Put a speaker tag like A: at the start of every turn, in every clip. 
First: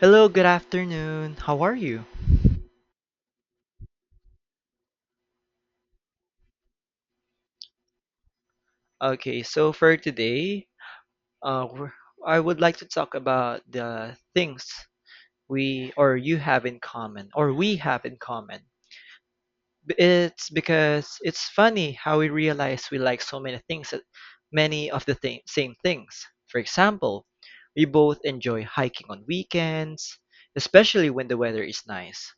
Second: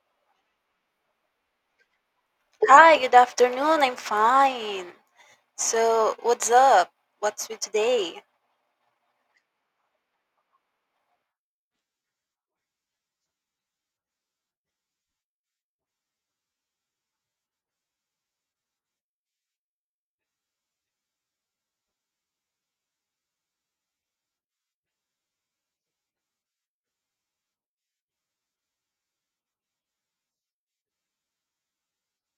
A: Hello, good afternoon. How are you?
B: Hi, good afternoon. I'm fine. So, what's up? What's with today?
A: Okay, so for today, uh, we're, I would like to talk about the things we or you have in common or we have in common. It's because it's funny how we realize we like so many things, many of the thing, same things. For example, we both enjoy hiking on weekends, especially when the weather is nice.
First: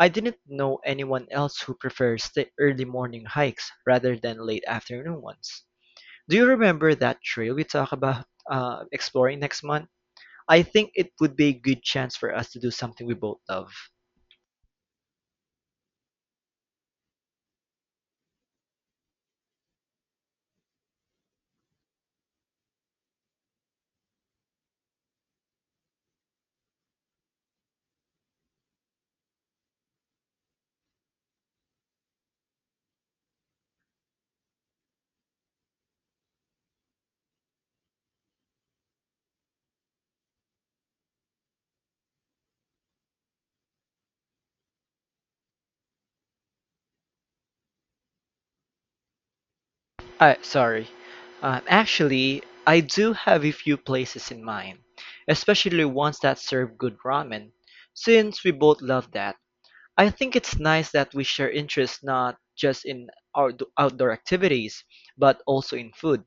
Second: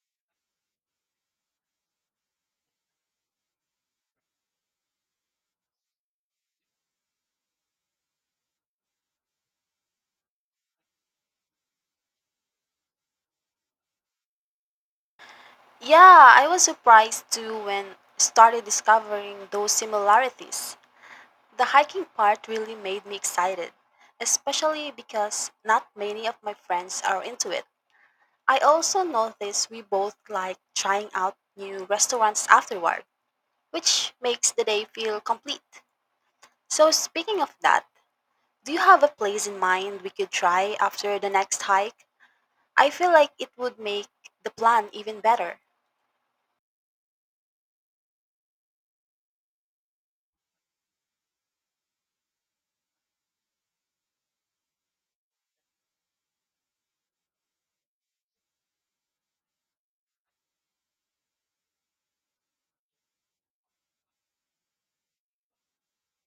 A: I didn't know anyone else who prefers the early morning hikes rather than late afternoon ones. Do you remember that trail we talked about exploring next month? I think it would be a good chance for us to do something we both love.
B: Yeah, I was surprised too when started discovering those similarities. The hiking part really made me excited, especially because not many of my friends are into it. I also noticed we both like trying out new restaurants afterward, which makes the day feel complete. So, speaking of that, do you have a place in mind we could try after the next hike? I feel like it would make the plan even better.
A: Sorry. Actually, I do have a few places in mind, especially ones that serve good ramen. Since we both love that, I think it's nice that we share interests not just in our outdoor activities, but also in food.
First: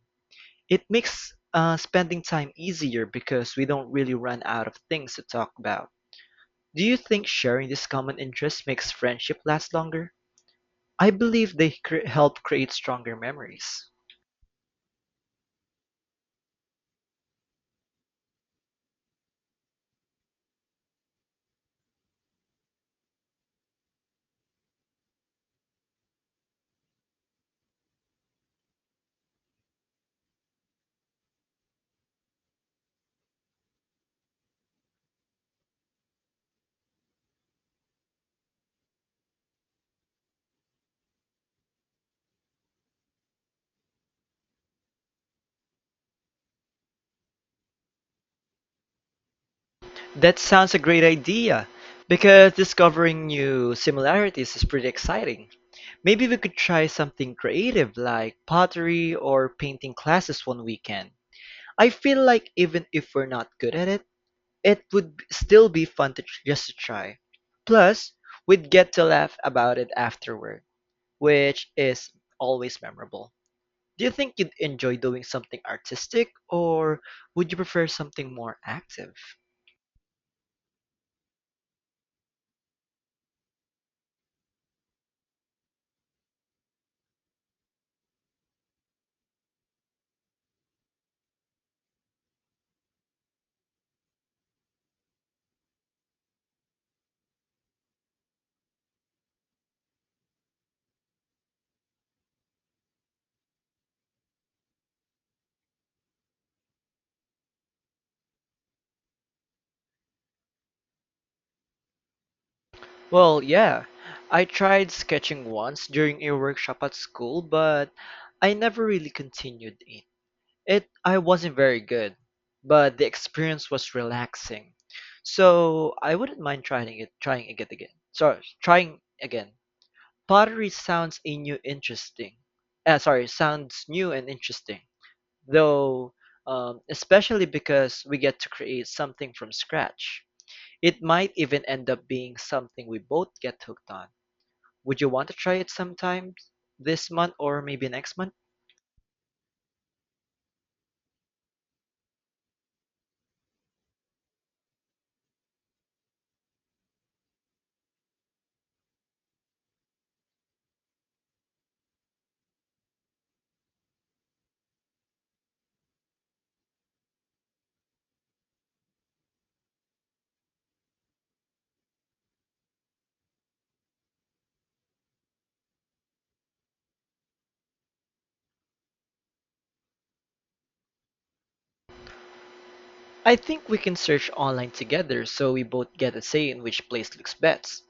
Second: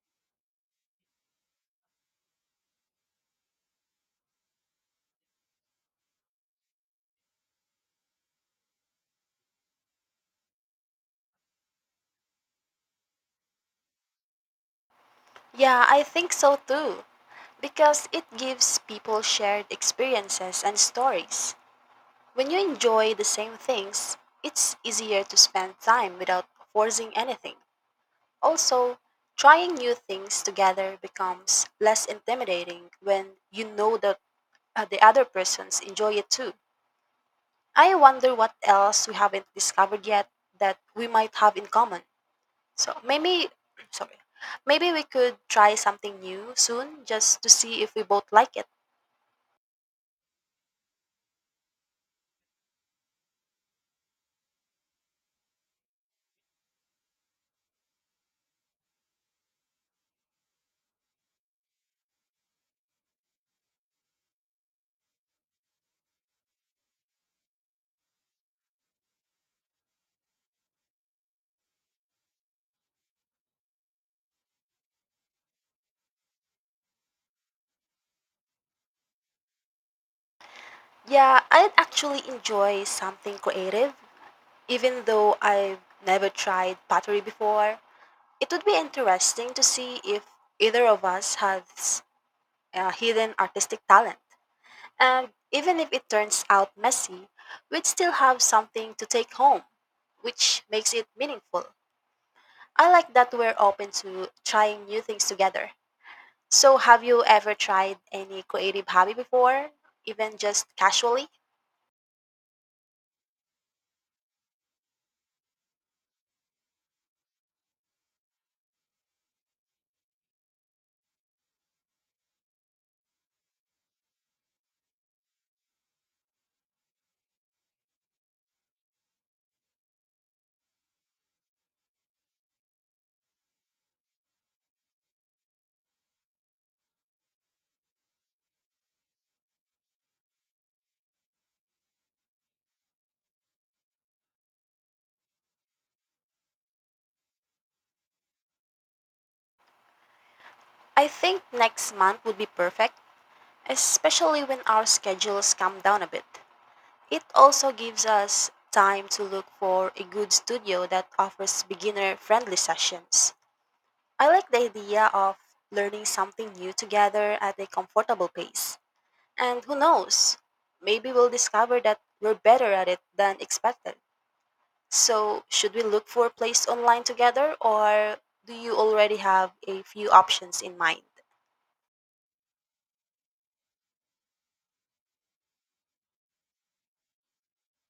A: It makes spending time easier because we don't really run out of things to talk about. Do you think sharing these common interests makes friendship last longer? I believe they help create stronger memories.
B: Yeah, I think so too, because it gives people shared experiences and stories. When you enjoy the same things, it's easier to spend time without forcing anything. Also, trying new things together becomes less intimidating when you know that the other persons enjoy it too. I wonder what else we haven't discovered yet that we might have in common. So maybe, sorry, maybe we could try something new soon just to see if we both like it.
A: That sounds a great idea because discovering new similarities is pretty exciting. Maybe we could try something creative like pottery or painting classes one weekend. I feel like even if we're not good at it, it would still be fun to just to try. Plus, we'd get to laugh about it afterward, which is always memorable. Do you think you'd enjoy doing something artistic, or would you prefer something more active?
B: Yeah, I'd actually enjoy something creative, even though I've never tried pottery before. It would be interesting to see if either of us has a hidden artistic talent. And even if it turns out messy, we'd still have something to take home, which makes it meaningful. I like that we're open to trying new things together. So, have you ever tried any creative hobby before, even just casually?
A: Well, yeah. I tried sketching once during a workshop at school, but I never really continued it. I wasn't very good, but the experience was relaxing. So I wouldn't mind trying it again. Sorry, trying again. Pottery sounds a new interesting. Sorry, sounds new and interesting. Though especially because we get to create something from scratch. It might even end up being something we both get hooked on. Would you want to try it sometime this month or maybe next month?
B: I think next month would be perfect, especially when our schedules come down a bit. It also gives us time to look for a good studio that offers beginner friendly sessions. I like the idea of learning something new together at a comfortable pace. And who knows, maybe we'll discover that we're better at it than expected. So, should we look for a place online together or do you already have a few options in mind?
A: I think we can search online together so we both get a say in which place looks best.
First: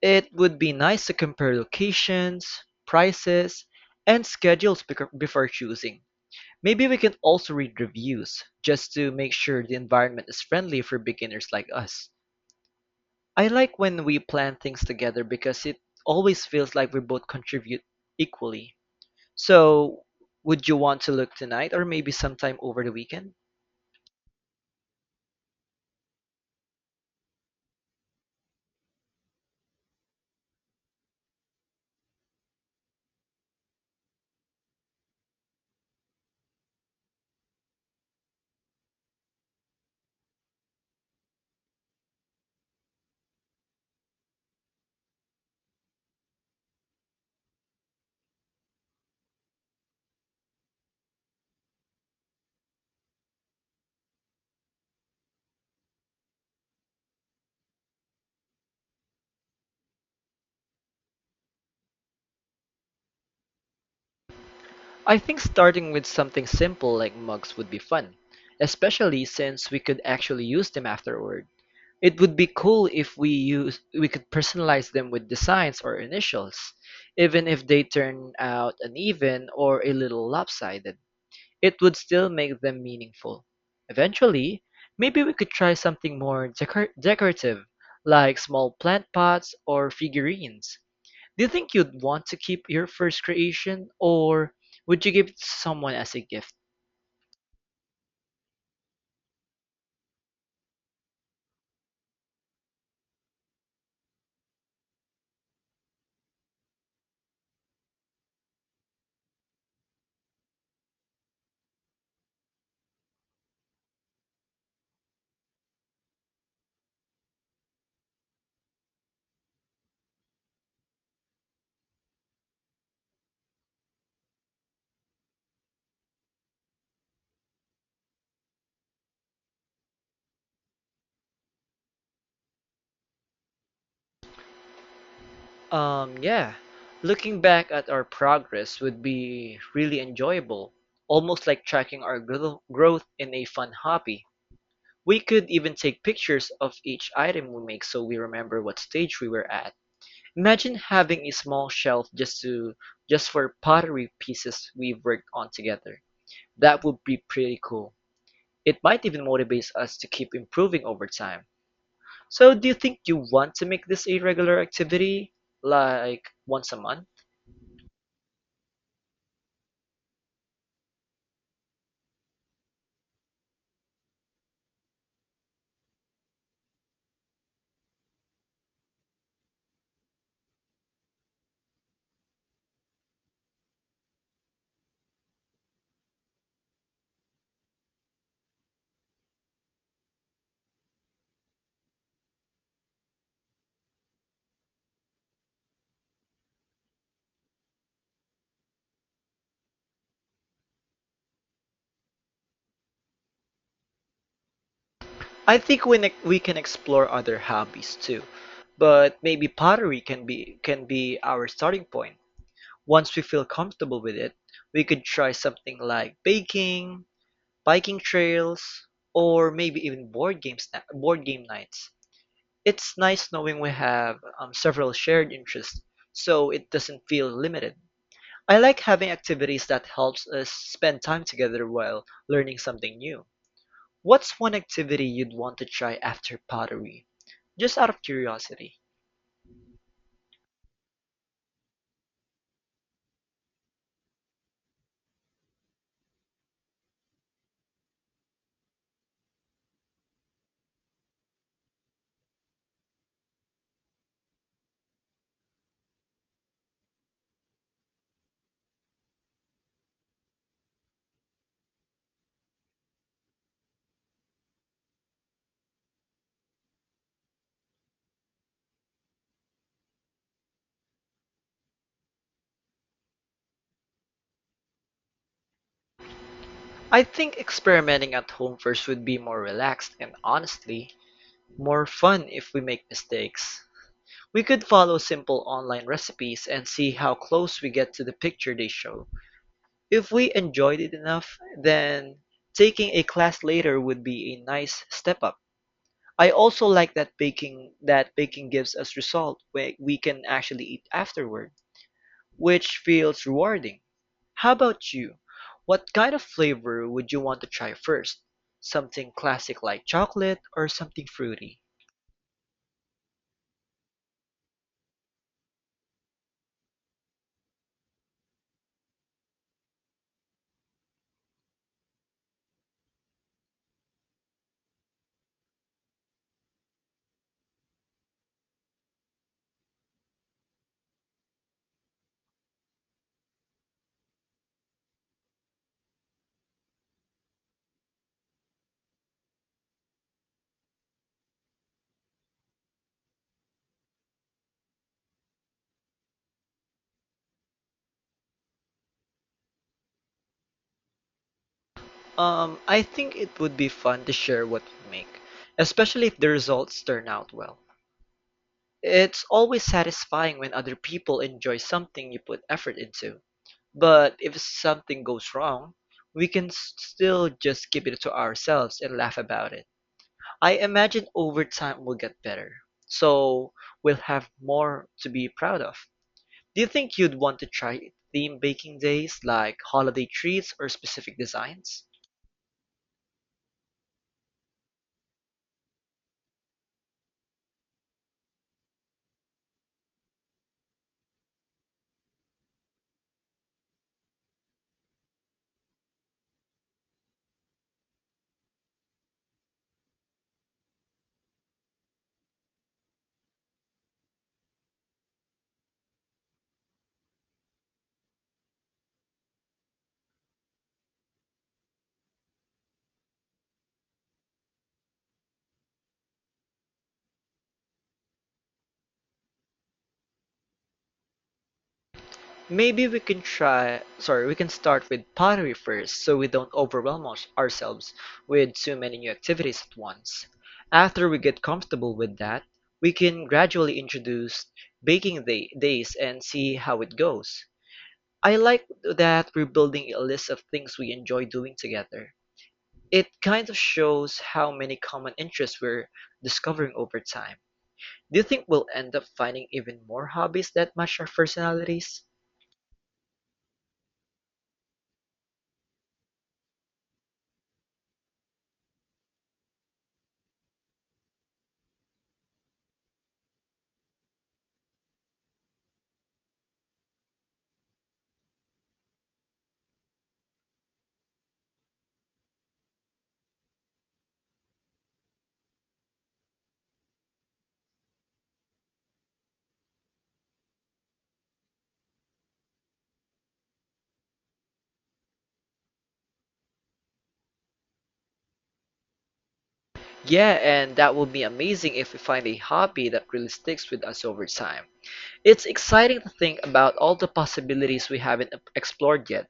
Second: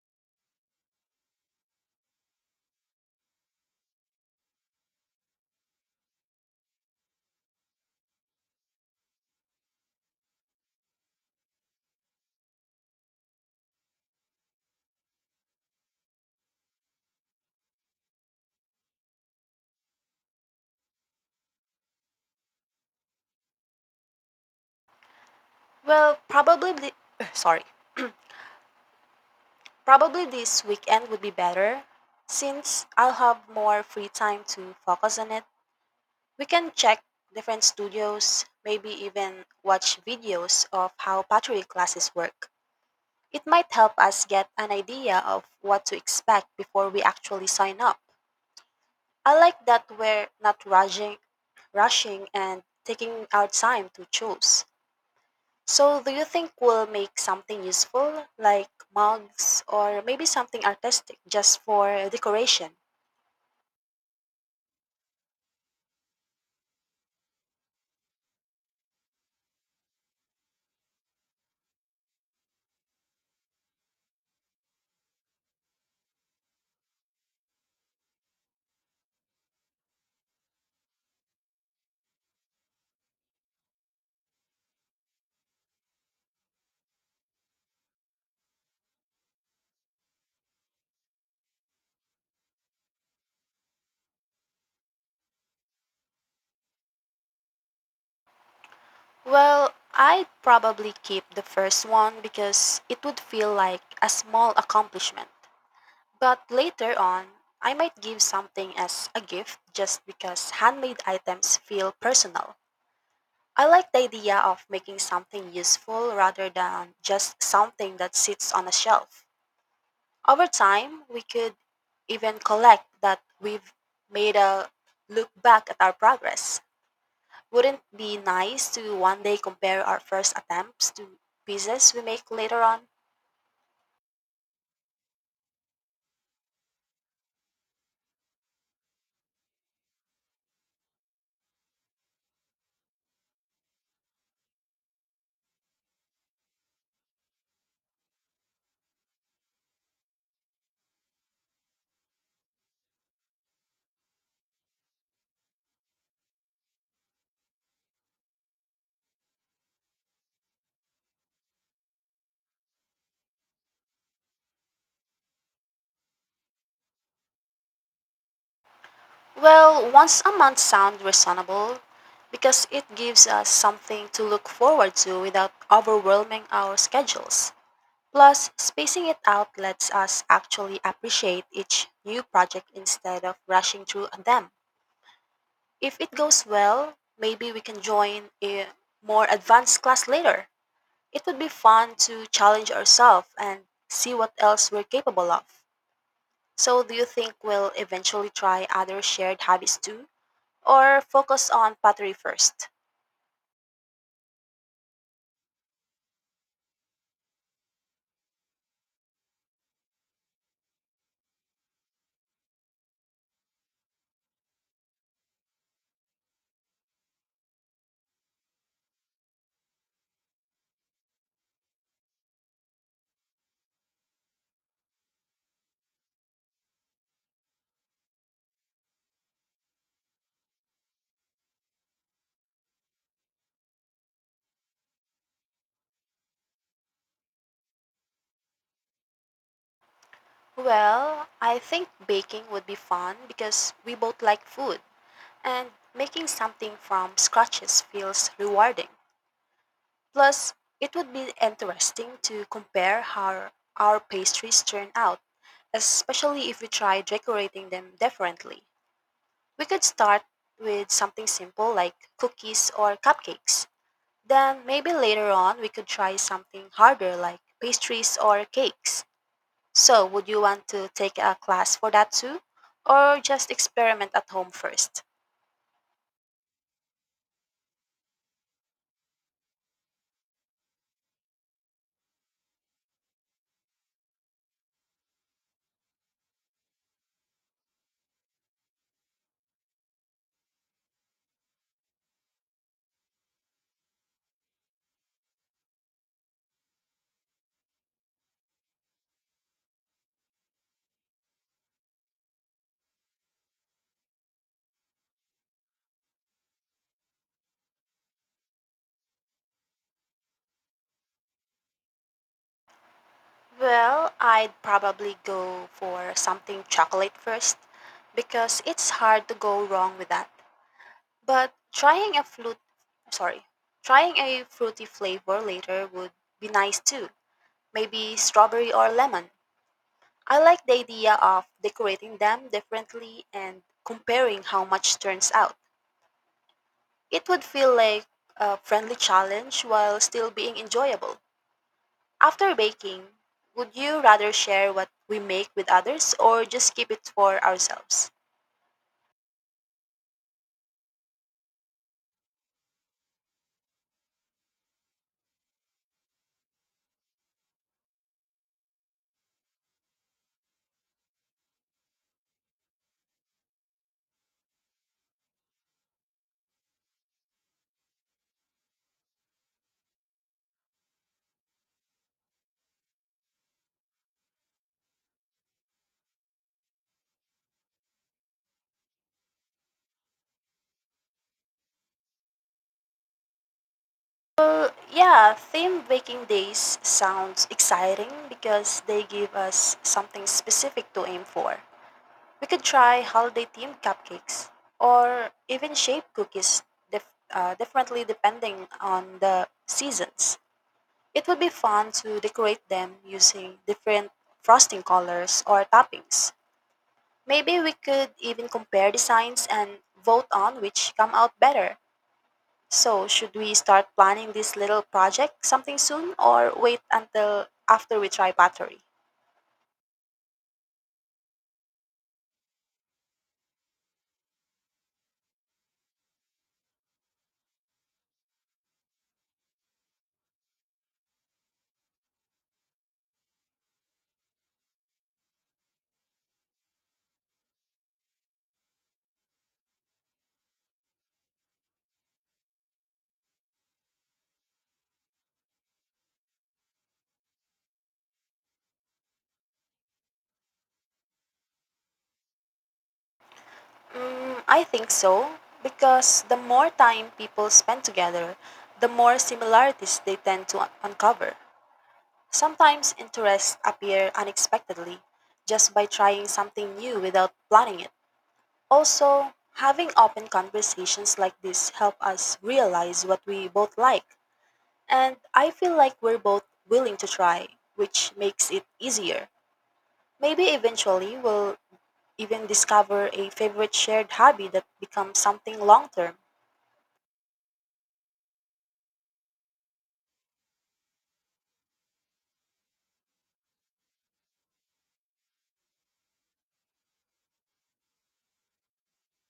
A: It would be nice to compare locations, prices, and schedules before choosing. Maybe we can also read reviews just to make sure the environment is friendly for beginners like us. I like when we plan things together because it always feels like we both contribute equally. So, would you want to look tonight or maybe sometime over the weekend?
B: Well, probably the, sorry. Probably this weekend would be better since I'll have more free time to focus on it. We can check different studios, maybe even watch videos of how pottery classes work. It might help us get an idea of what to expect before we actually sign up. I like that we're not rushing, and taking our time to choose. So, do you think we'll make something useful, like mugs or maybe something artistic just for decoration?
A: I think starting with something simple like mugs would be fun, especially since we could actually use them afterward. It would be cool if we could personalize them with designs or initials, even if they turn out uneven or a little lopsided. It would still make them meaningful. Eventually, maybe we could try something more decorative, like small plant pots or figurines. Do you think you'd want to keep your first creation, or would you give it to someone as a gift?
B: Well, I'd probably keep the first one because it would feel like a small accomplishment. But later on, I might give something as a gift just because handmade items feel personal. I like the idea of making something useful rather than just something that sits on a shelf. Over time, we could even collect that we've made a look back at our progress. Wouldn't it be nice to one day compare our first attempts to pieces we make later on?
A: Yeah, looking back at our progress would be really enjoyable, almost like tracking our growth in a fun hobby. We could even take pictures of each item we make so we remember what stage we were at. Imagine having a small shelf just for pottery pieces we've worked on together. That would be pretty cool. It might even motivate us to keep improving over time. So do you think you want to make this a regular activity, like once a month?
B: Well, once a month sounds reasonable because it gives us something to look forward to without overwhelming our schedules. Plus, spacing it out lets us actually appreciate each new project instead of rushing through them. If it goes well, maybe we can join a more advanced class later. It would be fun to challenge ourselves and see what else we're capable of. So, do you think we'll eventually try other shared hobbies too? Or focus on pottery first?
A: I think we can explore other hobbies too, but maybe pottery can be our starting point. Once we feel comfortable with it, we could try something like baking, biking trails, or maybe even board game nights. It's nice knowing we have several shared interests, so it doesn't feel limited. I like having activities that helps us spend time together while learning something new. What's one activity you'd want to try after pottery? Just out of curiosity.
B: Well, I think baking would be fun because we both like food. And making something from scratches feels rewarding. Plus, it would be interesting to compare how our pastries turn out, especially if we try decorating them differently. We could start with something simple like cookies or cupcakes. Then, maybe later on, we could try something harder like pastries or cakes. So, would you want to take a class for that too? Or just experiment at home first?
A: I think experimenting at home first would be more relaxed and honestly, more fun if we make mistakes. We could follow simple online recipes and see how close we get to the picture they show. If we enjoyed it enough, then taking a class later would be a nice step up. I also like that baking gives us result where we can actually eat afterward, which feels rewarding. How about you? What kind of flavor would you want to try first? Something classic like chocolate or something fruity?
B: Well, I'd probably go for something chocolate first because it's hard to go wrong with that. But sorry, trying a fruity flavor later would be nice too. Maybe strawberry or lemon. I like the idea of decorating them differently and comparing how much turns out. It would feel like a friendly challenge while still being enjoyable. After baking, would you rather share what we make with others or just keep it for ourselves?
A: I think it would be fun to share what we make, especially if the results turn out well. It's always satisfying when other people enjoy something you put effort into. But if something goes wrong, we can still just keep it to ourselves and laugh about it. I imagine over time we'll get better, so we'll have more to be proud of. Do you think you'd want to try theme baking days like holiday treats or specific designs?
B: Well, yeah, themed baking days sounds exciting because they give us something specific to aim for. We could try holiday themed cupcakes or even shape cookies dif- differently depending on the seasons. It would be fun to decorate them using different frosting colors or toppings. Maybe we could even compare designs and vote on which come out better. So, should we start planning this little project something soon or wait until after we try pottery?
A: Maybe we can try, sorry, We can start with pottery first so we don't overwhelm ourselves with too many new activities at once. After we get comfortable with that, we can gradually introduce days and see how it goes. I like that we're building a list of things we enjoy doing together. It kind of shows how many common interests we're discovering over time. Do you think we'll end up finding even more hobbies that match our personalities?
B: Mm, I think so, because the more time people spend together, the more similarities they tend to uncover. Sometimes interests appear unexpectedly just by trying something new without planning it. Also, having open conversations like this help us realize what we both like. And I feel like we're both willing to try, which makes it easier. Maybe eventually we'll even discover a favorite shared hobby that becomes something long term.
A: Yeah, and that will be amazing if we find a hobby that really sticks with us over time. It's exciting to think about all the possibilities we haven't explored yet.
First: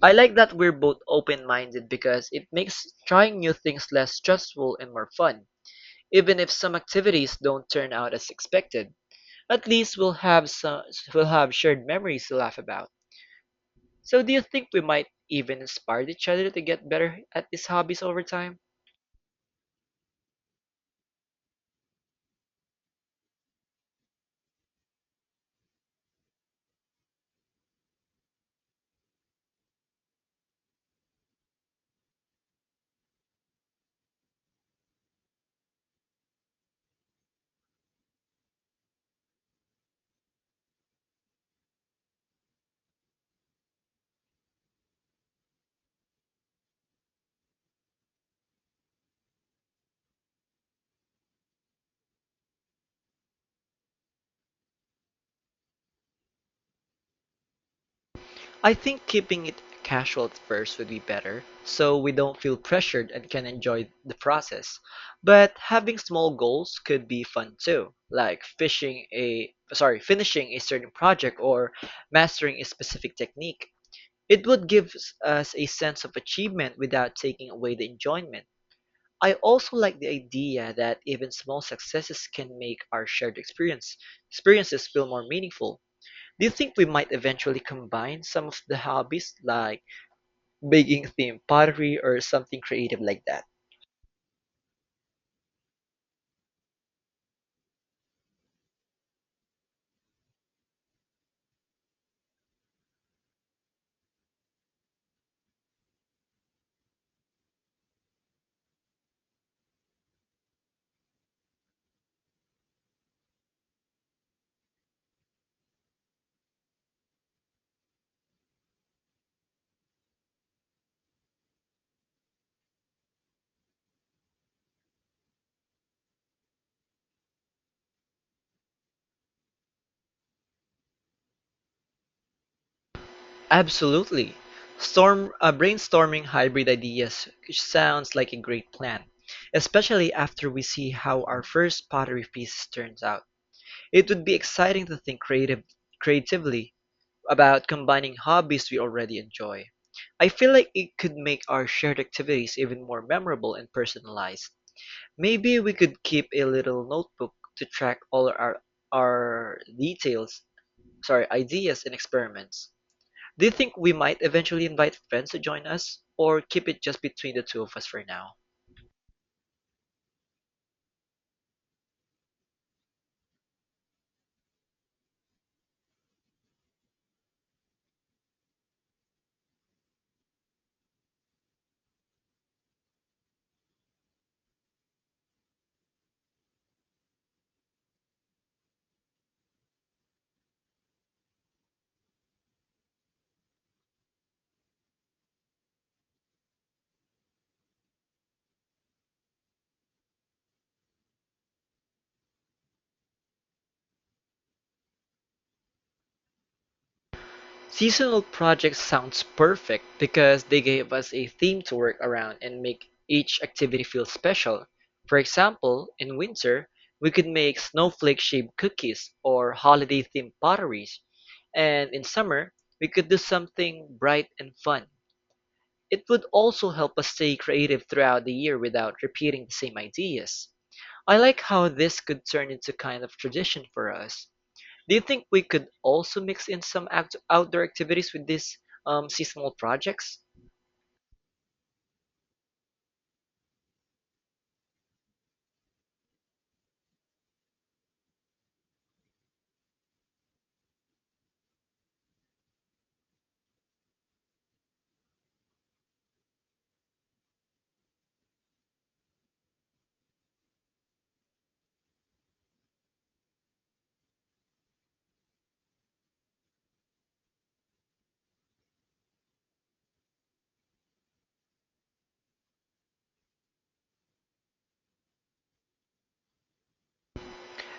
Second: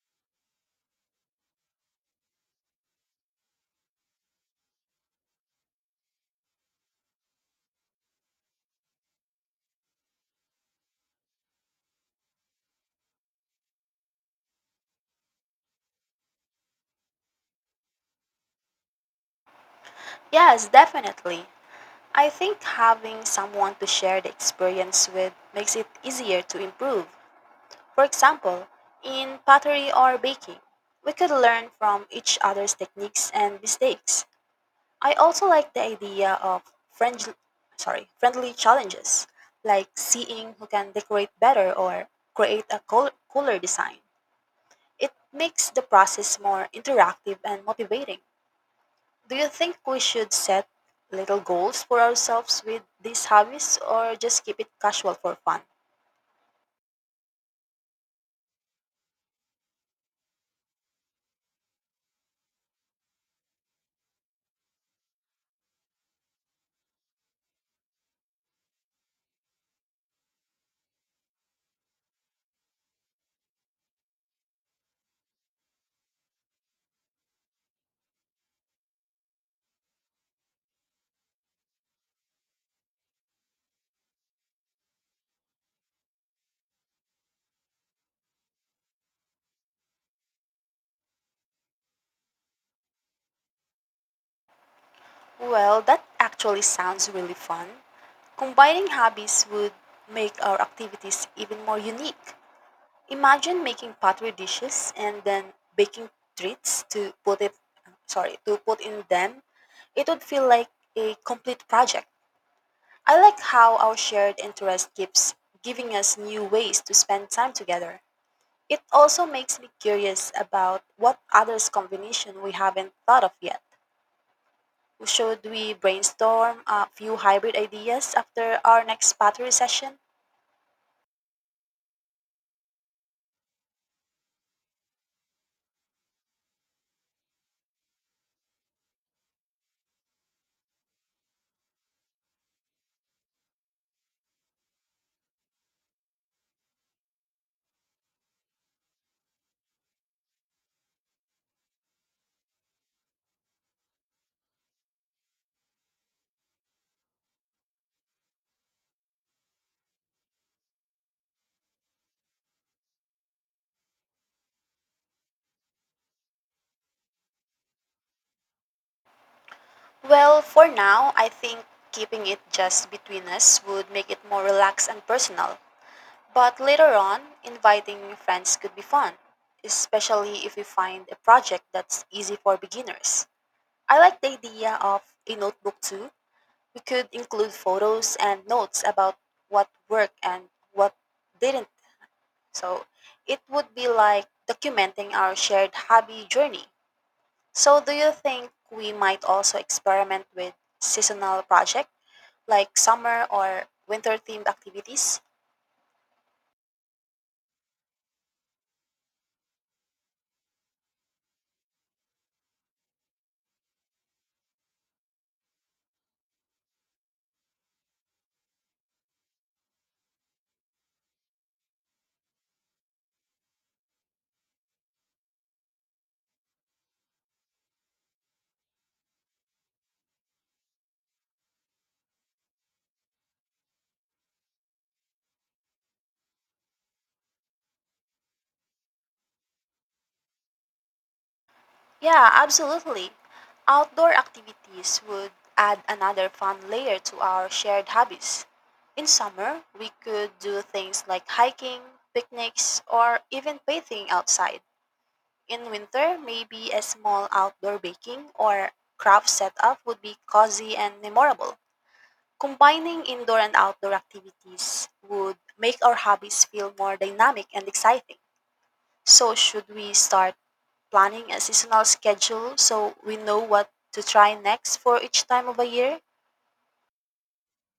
A: I like that we're both open minded because it makes trying new things less stressful and more fun, even if some activities don't turn out as expected. At least we'll have shared memories to laugh about. So do you think we might even inspire each other to get better at these hobbies over time?
B: Yes, definitely. I think having someone to share the experience with makes it easier to improve. For example, in pottery or baking, we could learn from each other's techniques and mistakes. I also like the idea of friendly, friendly challenges, like seeing who can decorate better or create a cooler design. It makes the process more interactive and motivating. Do you think we should set little goals for ourselves with these hobbies or just keep it casual for fun?
A: I think keeping it casual at first would be better, so we don't feel pressured and can enjoy the process. But having small goals could be fun too, like finishing a certain project or mastering a specific technique. It would give us a sense of achievement without taking away the enjoyment. I also like the idea that even small successes can make our shared experience experiences feel more meaningful. Do you think we might eventually combine some of the hobbies like making themed pottery or something creative like that?
B: Well, that actually sounds really fun. Combining hobbies would make our activities even more unique. Imagine making pottery dishes and then baking treats to to put in them. It would feel like a complete project. I like how our shared interest keeps giving us new ways to spend time together. It also makes me curious about what others combination we haven't thought of yet. Should we brainstorm a few hybrid ideas after our next pottery session?
A: Absolutely. Storm Brainstorming hybrid ideas sounds like a great plan, especially after we see how our first pottery piece turns out. It would be exciting to think creatively about combining hobbies we already enjoy. I feel like it could make our shared activities even more memorable and personalized. Maybe we could keep a little notebook to track all our details, sorry, ideas and experiments. Do you think we might eventually invite friends to join us or keep it just between the two of us for now?
B: Well, for now, I think keeping it just between us would make it more relaxed and personal. But later on, inviting friends could be fun, especially if we find a project that's easy for beginners. I like the idea of a notebook too. We could include photos and notes about what worked and what didn't. So it would be like documenting our shared hobby journey. So, do you think we might also experiment with seasonal projects? Like summer or winter themed activities?
A: Seasonal projects sounds perfect because they gave us a theme to work around and make each activity feel special. For example, in winter, we could make snowflake-shaped cookies or holiday-themed potteries. And in summer, we could do something bright and fun. It would also help us stay creative throughout the year without repeating the same ideas. I like how this could turn into kind of tradition for us. Do you think we could also mix in some outdoor activities with these seasonal projects?
B: Yeah, absolutely. Outdoor activities would add another fun layer to our shared hobbies. In summer, we could do things like hiking, picnics, or even bathing outside. In winter, maybe a small outdoor baking or craft setup would be cozy and memorable. Combining indoor and outdoor activities would make our hobbies feel more dynamic and exciting. So, should we start? Planning a seasonal schedule so we know what to try next for each time of a year?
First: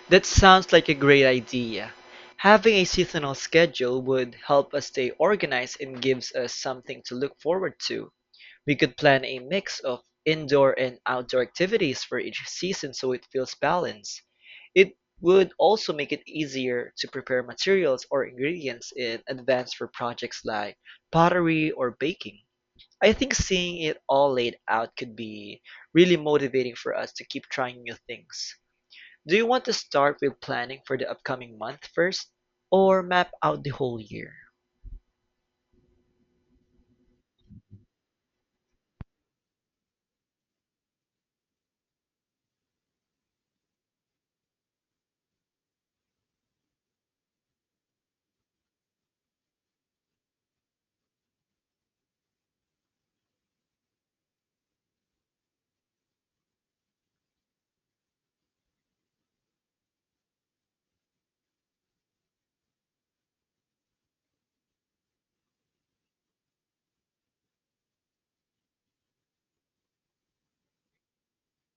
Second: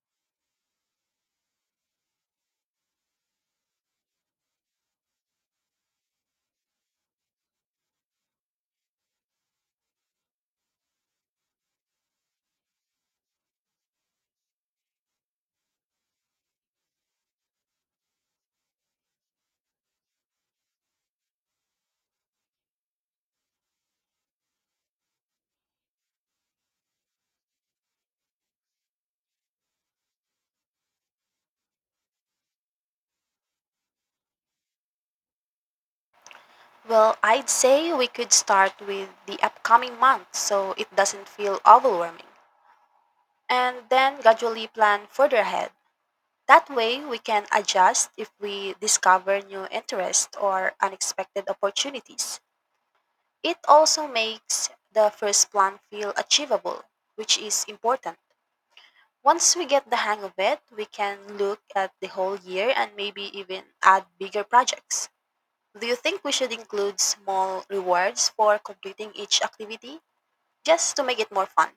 A: That sounds like a great idea. Having a seasonal schedule would help us stay organized and gives us something to look forward to. We could plan a mix of indoor and outdoor activities for each season so it feels balanced. It would also make it easier to prepare materials or ingredients in advance for projects like pottery or baking. I think seeing it all laid out could be really motivating for us to keep trying new things. Do you want to start with planning for the upcoming month first, or map out the whole year?
B: Well, I'd say we could start with the upcoming month so it doesn't feel overwhelming, and then gradually plan further ahead. That way, we can adjust if we discover new interests or unexpected opportunities. It also makes the first plan feel achievable, which is important. Once we get the hang of it, we can look at the whole year and maybe even add bigger projects. Do you think we should include small rewards for completing each activity just to make it more fun?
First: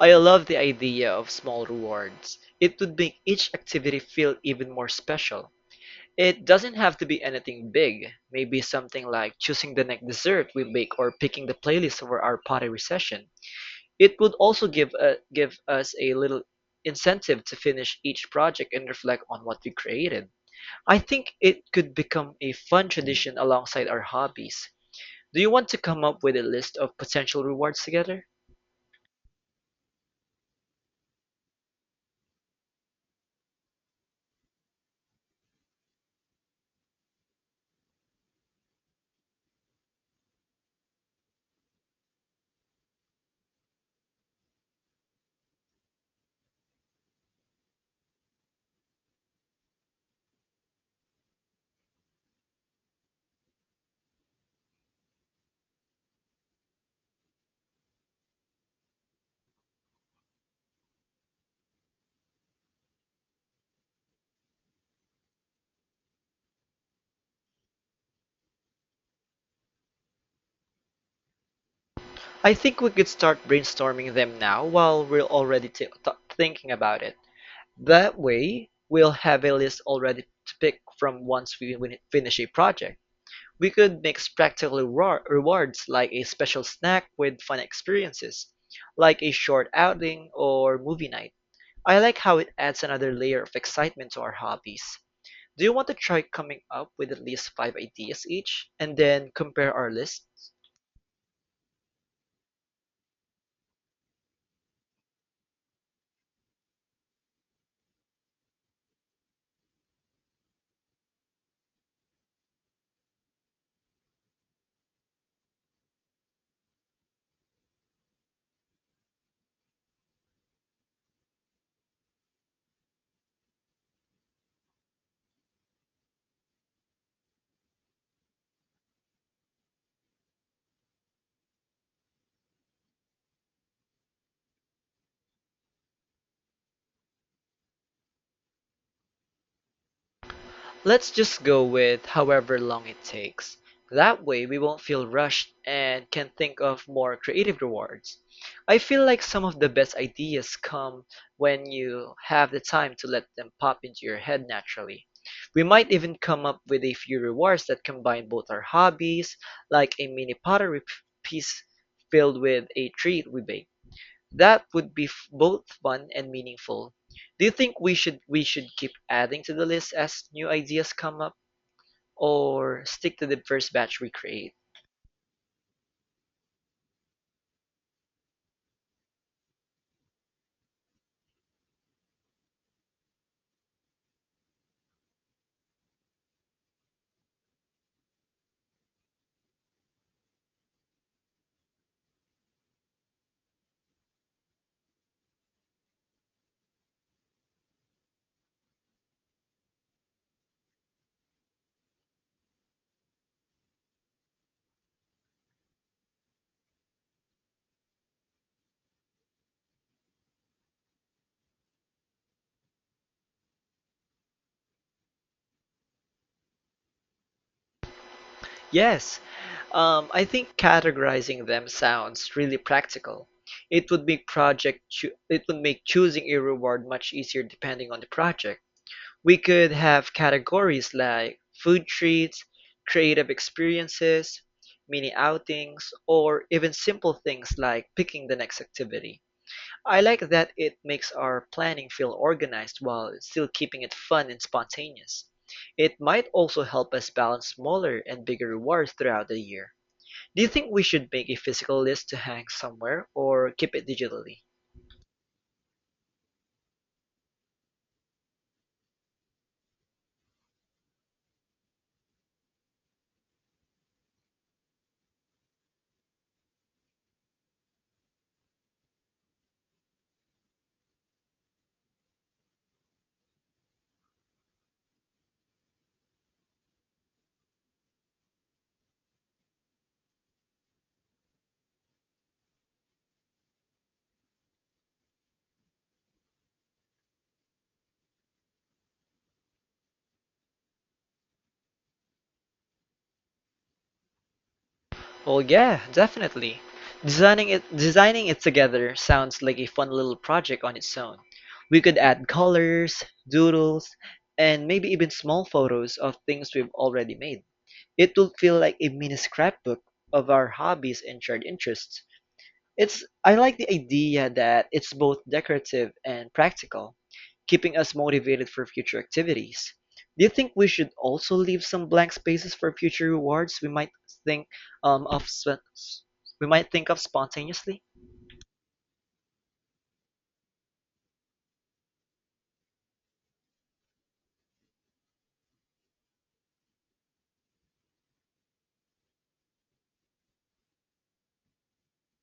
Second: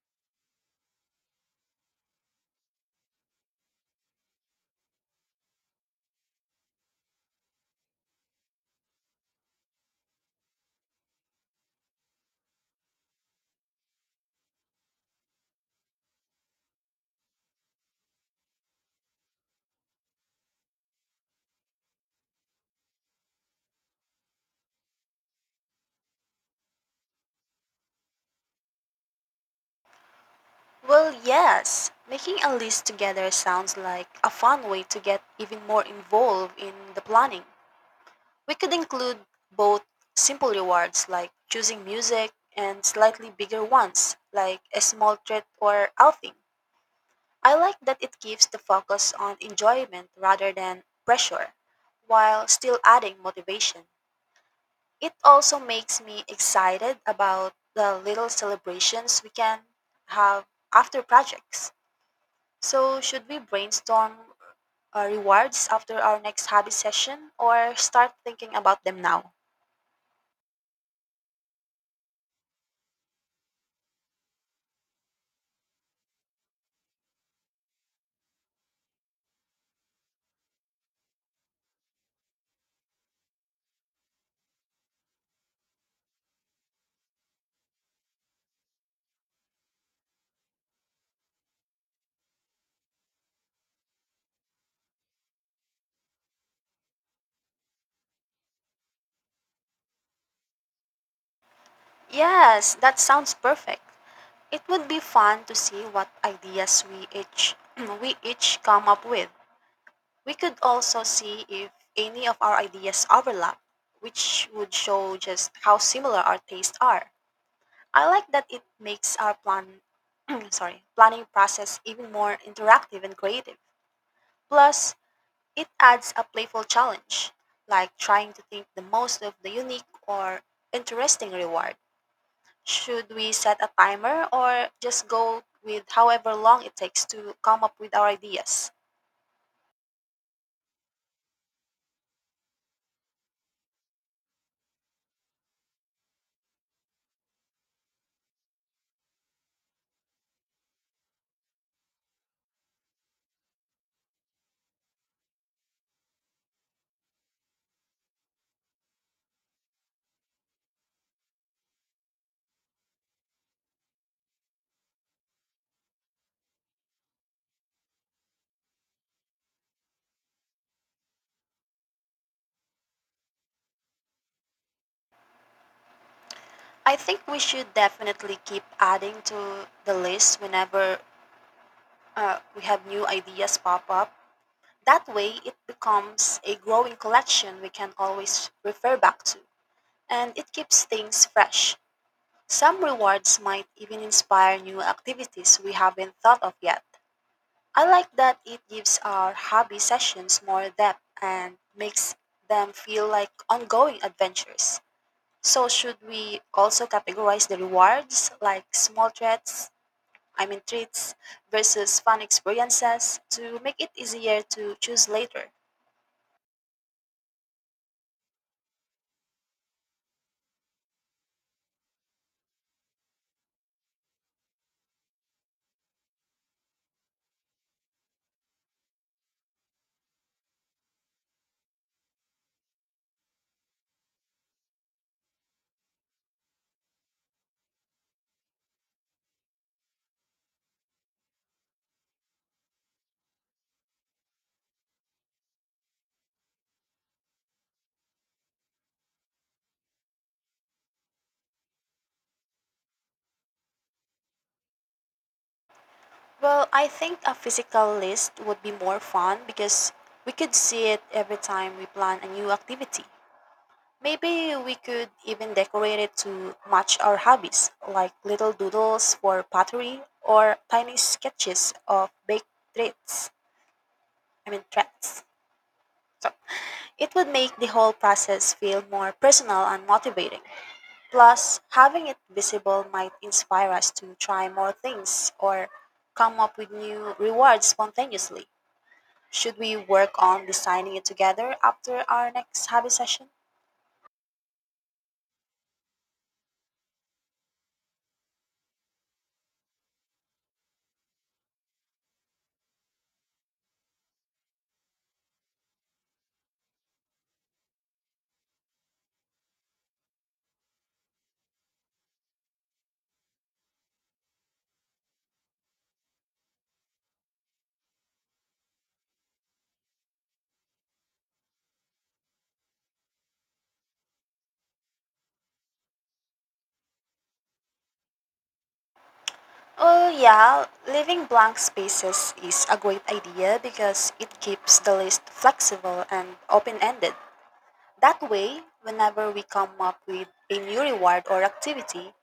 A: I love the idea of small rewards. It would make each activity feel even more special. It doesn't have to be anything big, maybe something like choosing the next dessert we bake or picking the playlist for our pottery session. It would also give us a little incentive to finish each project and reflect on what we created. I think it could become a fun tradition alongside our hobbies. Do you want to come up with a list of potential rewards together?
B: Well, yes. Making a list together sounds like a fun way to get even more involved in the planning. We could include both simple rewards like choosing music and slightly bigger ones like a small treat or outing. I like that it keeps the focus on enjoyment rather than pressure, while still adding motivation. It also makes me excited about the little celebrations we can have after projects. So, should we brainstorm rewards after our next hobby session or start thinking about them now?
A: I think we could start brainstorming them now while we're already thinking about it. That way, we'll have a list already to pick from once we finish a project. We could mix practical rewards like a special snack with fun experiences, like a short outing or movie night. I like how it adds another layer of excitement to our hobbies. Do you want to try coming up with at least five ideas each and then compare our lists?
B: Yes, that sounds perfect. It would be fun to see what ideas we each we each come up with. We could also see if any of our ideas overlap, which would show just how similar our tastes are. I like that it makes our plan sorry, planning process even more interactive and creative. Plus, it adds a playful challenge, like trying to think the most of the unique or interesting reward. Should we set a timer or just go with however long it takes to come up with our ideas?
A: Let's just go with however long it takes. That way we won't feel rushed and can think of more creative rewards. I feel like some of the best ideas come when you have the time to let them pop into your head naturally. We might even come up with a few rewards that combine both our hobbies, like a mini pottery piece filled with a treat we bake. That would be both fun and meaningful. Do you think we should keep adding to the list as new ideas come up or stick to the first batch we create?
B: I think we should definitely keep adding to the list whenever we have new ideas pop up. That way, it becomes a growing collection we can always refer back to, and it keeps things fresh. Some rewards might even inspire new activities we haven't thought of yet. I like that it gives our hobby sessions more depth and makes them feel like ongoing adventures. So should we also categorize the rewards like small treats, I mean treats versus fun experiences to make it easier to choose later?
A: Yes, I think categorizing them sounds really practical. It would make it would make choosing a reward much easier depending on the project. We could have categories like food treats, creative experiences, mini outings, or even simple things like picking the next activity. I like that it makes our planning feel organized while still keeping it fun and spontaneous. It might also help us balance smaller and bigger rewards throughout the year. Do you think we should make a physical list to hang somewhere or keep it digitally?
B: Well, I think a physical list would be more fun because we could see it every time we plan a new activity. Maybe we could even decorate it to match our hobbies, like little doodles for pottery or tiny sketches of baked treats. I mean treats. It would make the whole process feel more personal and motivating. Plus, having it visible might inspire us to try more things or come up with new rewards spontaneously. Should we work on designing it together after our next hobby session?
A: Well, yeah, definitely. Designing it together sounds like a fun little project on its own. We could add colors, doodles, and maybe even small photos of things we've already made. It will feel like a mini scrapbook of our hobbies and shared interests. It's I like the idea that it's both decorative and practical, keeping us motivated for future activities. Do you think we should also leave some blank spaces for future rewards we might think um, of sp- we might think of spontaneously?
B: Oh, yeah, leaving blank spaces is a great idea because it keeps the list flexible and open ended. That way, whenever we come up with a new reward or activity,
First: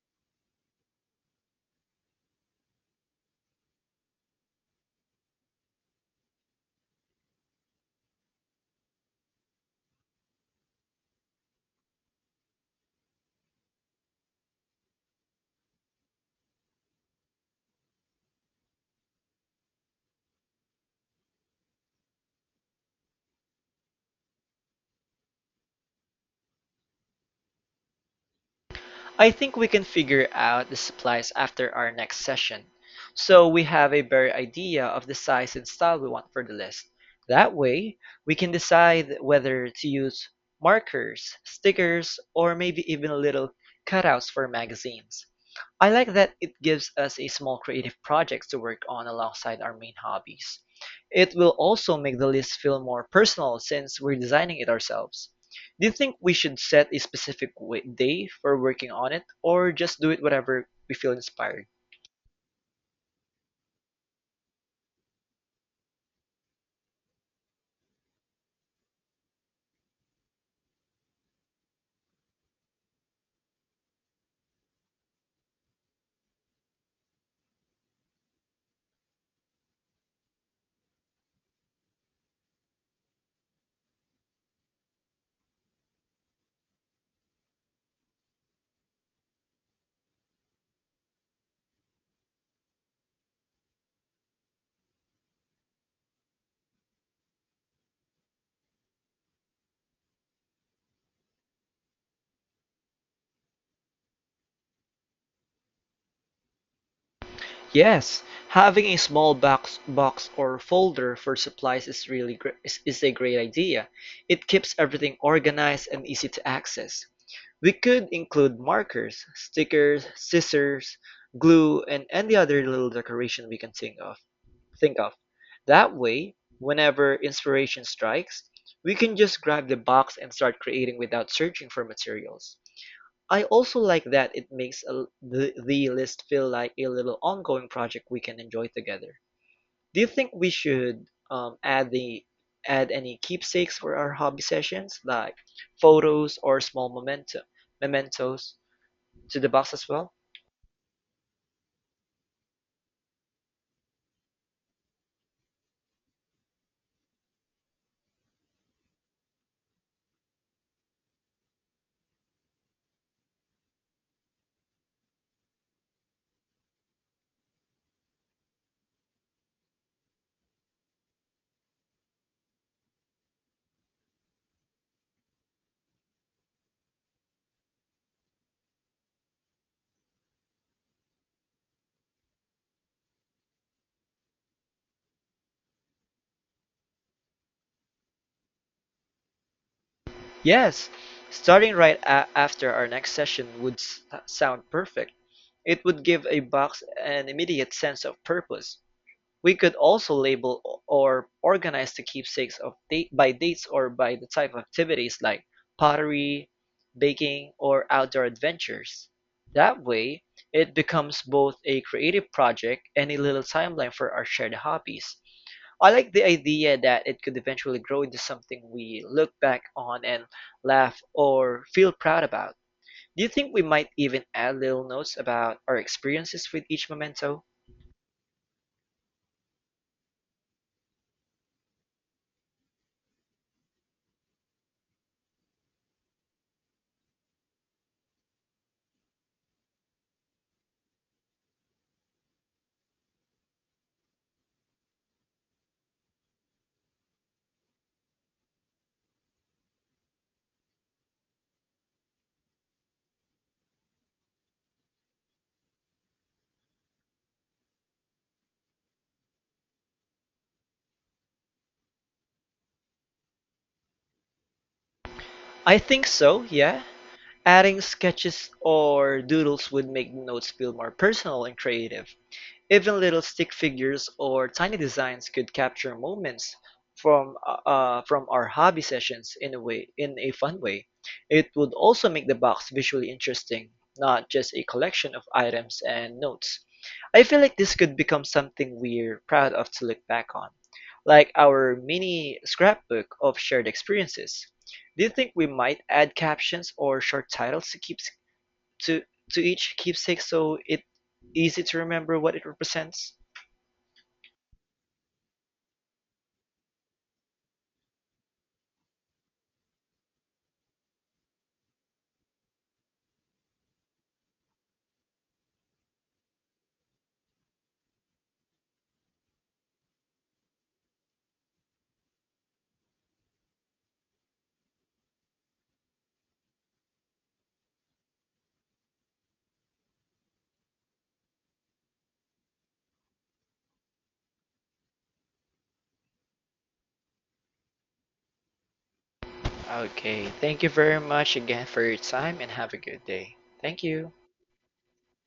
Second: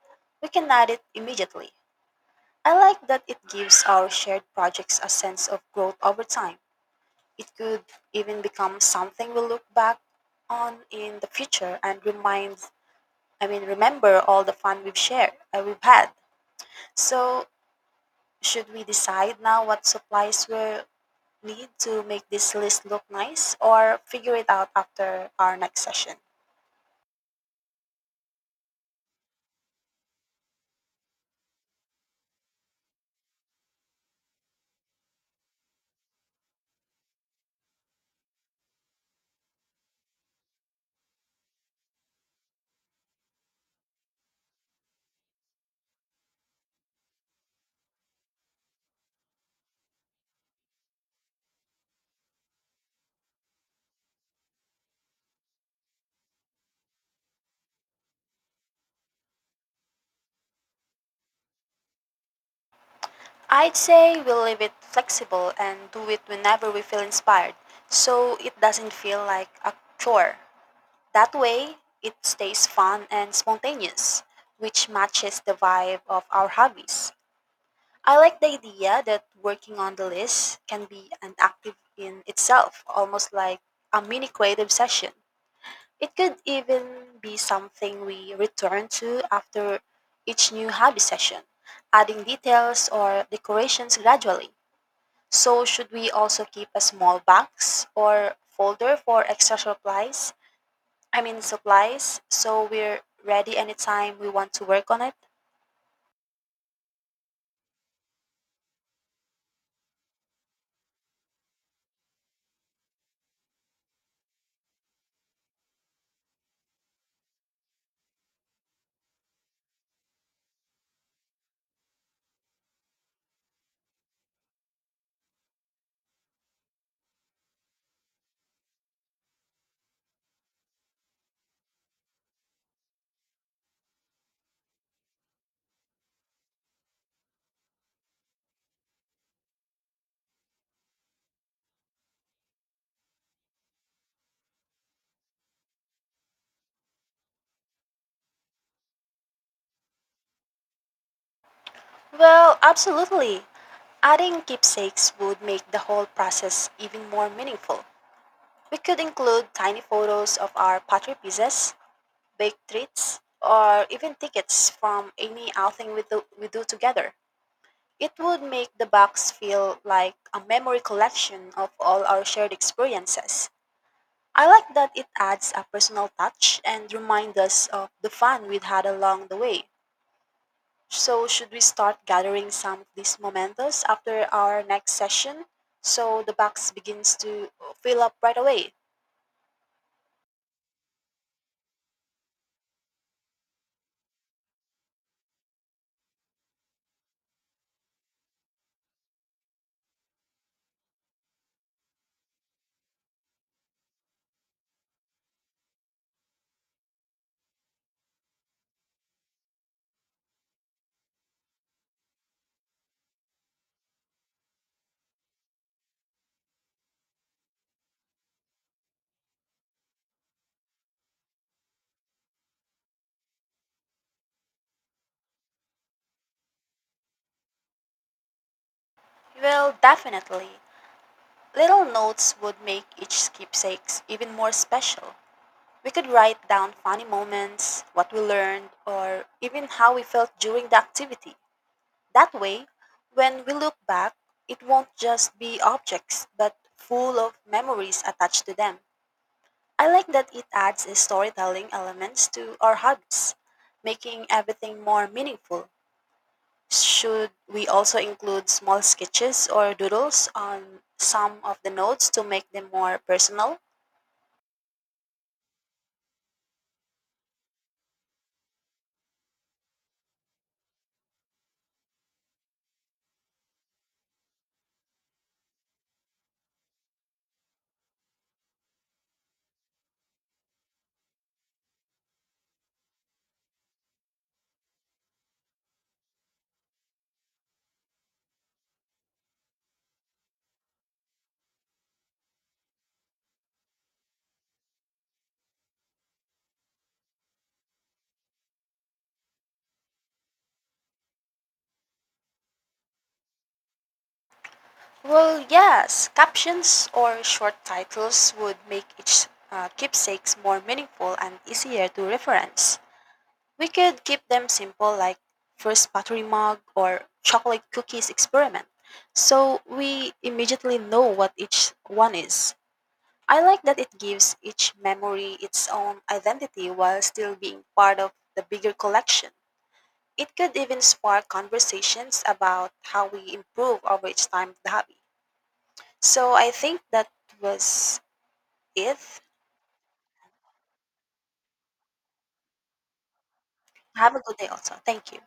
B: we can add it immediately. I like that it gives our shared projects a sense of growth over time. It could even become something we look back on in the future and remember all the fun we've had. So, should we decide now what supplies we'll need to make this list look nice or figure it out after our next session?
A: I think we can figure out the supplies after our next session, so we have a better idea of the size and style we want for the list. That way, we can decide whether to use markers, stickers, or maybe even little cutouts for magazines. I like that it gives us a small creative project to work on alongside our main hobbies. It will also make the list feel more personal since we're designing it ourselves. Do you think we should set a specific day for working on it or just do it whenever we feel inspired?
B: I'd say we'll leave it flexible and do it whenever we feel inspired so it doesn't feel like a chore. That way, it stays fun and spontaneous, which matches the vibe of our hobbies. I like the idea that working on the list can be an active in itself, almost like a mini creative session. It could even be something we return to after each new hobby session, adding details or decorations gradually. So, should we also keep a small box or folder for extra supplies? I mean supplies, so we're ready anytime we want to work on it?
A: Yes, having a small box or folder for supplies is really gr- is a great idea. It keeps everything organized and easy to access. We could include markers, stickers, scissors, glue, and any other little decoration we can think of. Think of. That way, whenever inspiration strikes, we can just grab the box and start creating without searching for materials. I also like that it makes the list feel like a little ongoing project we can enjoy together. Do you think we should um, add the add any keepsakes for our hobby sessions, like photos or small mementos to the box as well?
B: Well, absolutely. Adding keepsakes would make the whole process even more meaningful. We could include tiny photos of our pottery pieces, baked treats, or even tickets from any outing we do together. It would make the box feel like a memory collection of all our shared experiences. I like that it adds a personal touch and reminds us of the fun we'd had along the way. So, should we start gathering some of these mementos after our next session so the box begins to fill up right away?
A: Yes, starting right after our next session would sound perfect. It would give a box an immediate sense of purpose. We could also label or organize the keepsakes of date by dates or by the type of activities like pottery, baking, or outdoor adventures. That way, it becomes both a creative project and a little timeline for our shared hobbies. I like the idea that it could eventually grow into something we look back on and laugh or feel proud about. Do you think we might even add little notes about our experiences with each memento?
B: Well, definitely. Little notes would make each keepsakes even more special. We could write down funny moments, what we learned, or even how we felt during the activity. That way, when we look back, it won't just be objects, but full of memories attached to them. I like that it adds a storytelling elements to our hobbies, making everything more meaningful. Should we also include small sketches or doodles on some of the notes to make them more personal?
A: I think so, yeah. Adding sketches or doodles would make notes feel more personal and creative. Even little stick figures or tiny designs could capture moments from our hobby sessions in a fun way. It would also make the box visually interesting, not just a collection of items and notes. I feel like this could become something we're proud of to look back on, like our mini scrapbook of shared experiences. Do you think we might add captions or short titles to to each keepsake so it easy to remember what it represents?
B: Well, yes, captions or short titles would make each keepsakes more meaningful and easier to reference. We could keep them simple, like first pottery mug or chocolate cookies experiment, so we immediately know what each one is. I like that it gives each memory its own identity while still being part of the bigger collection. It could even spark conversations about how we improve over each time of the hobby. So I think that was it.
A: Okay, thank you very much again for your time and have a good day. Thank you.
B: Have a good day also. Thank you.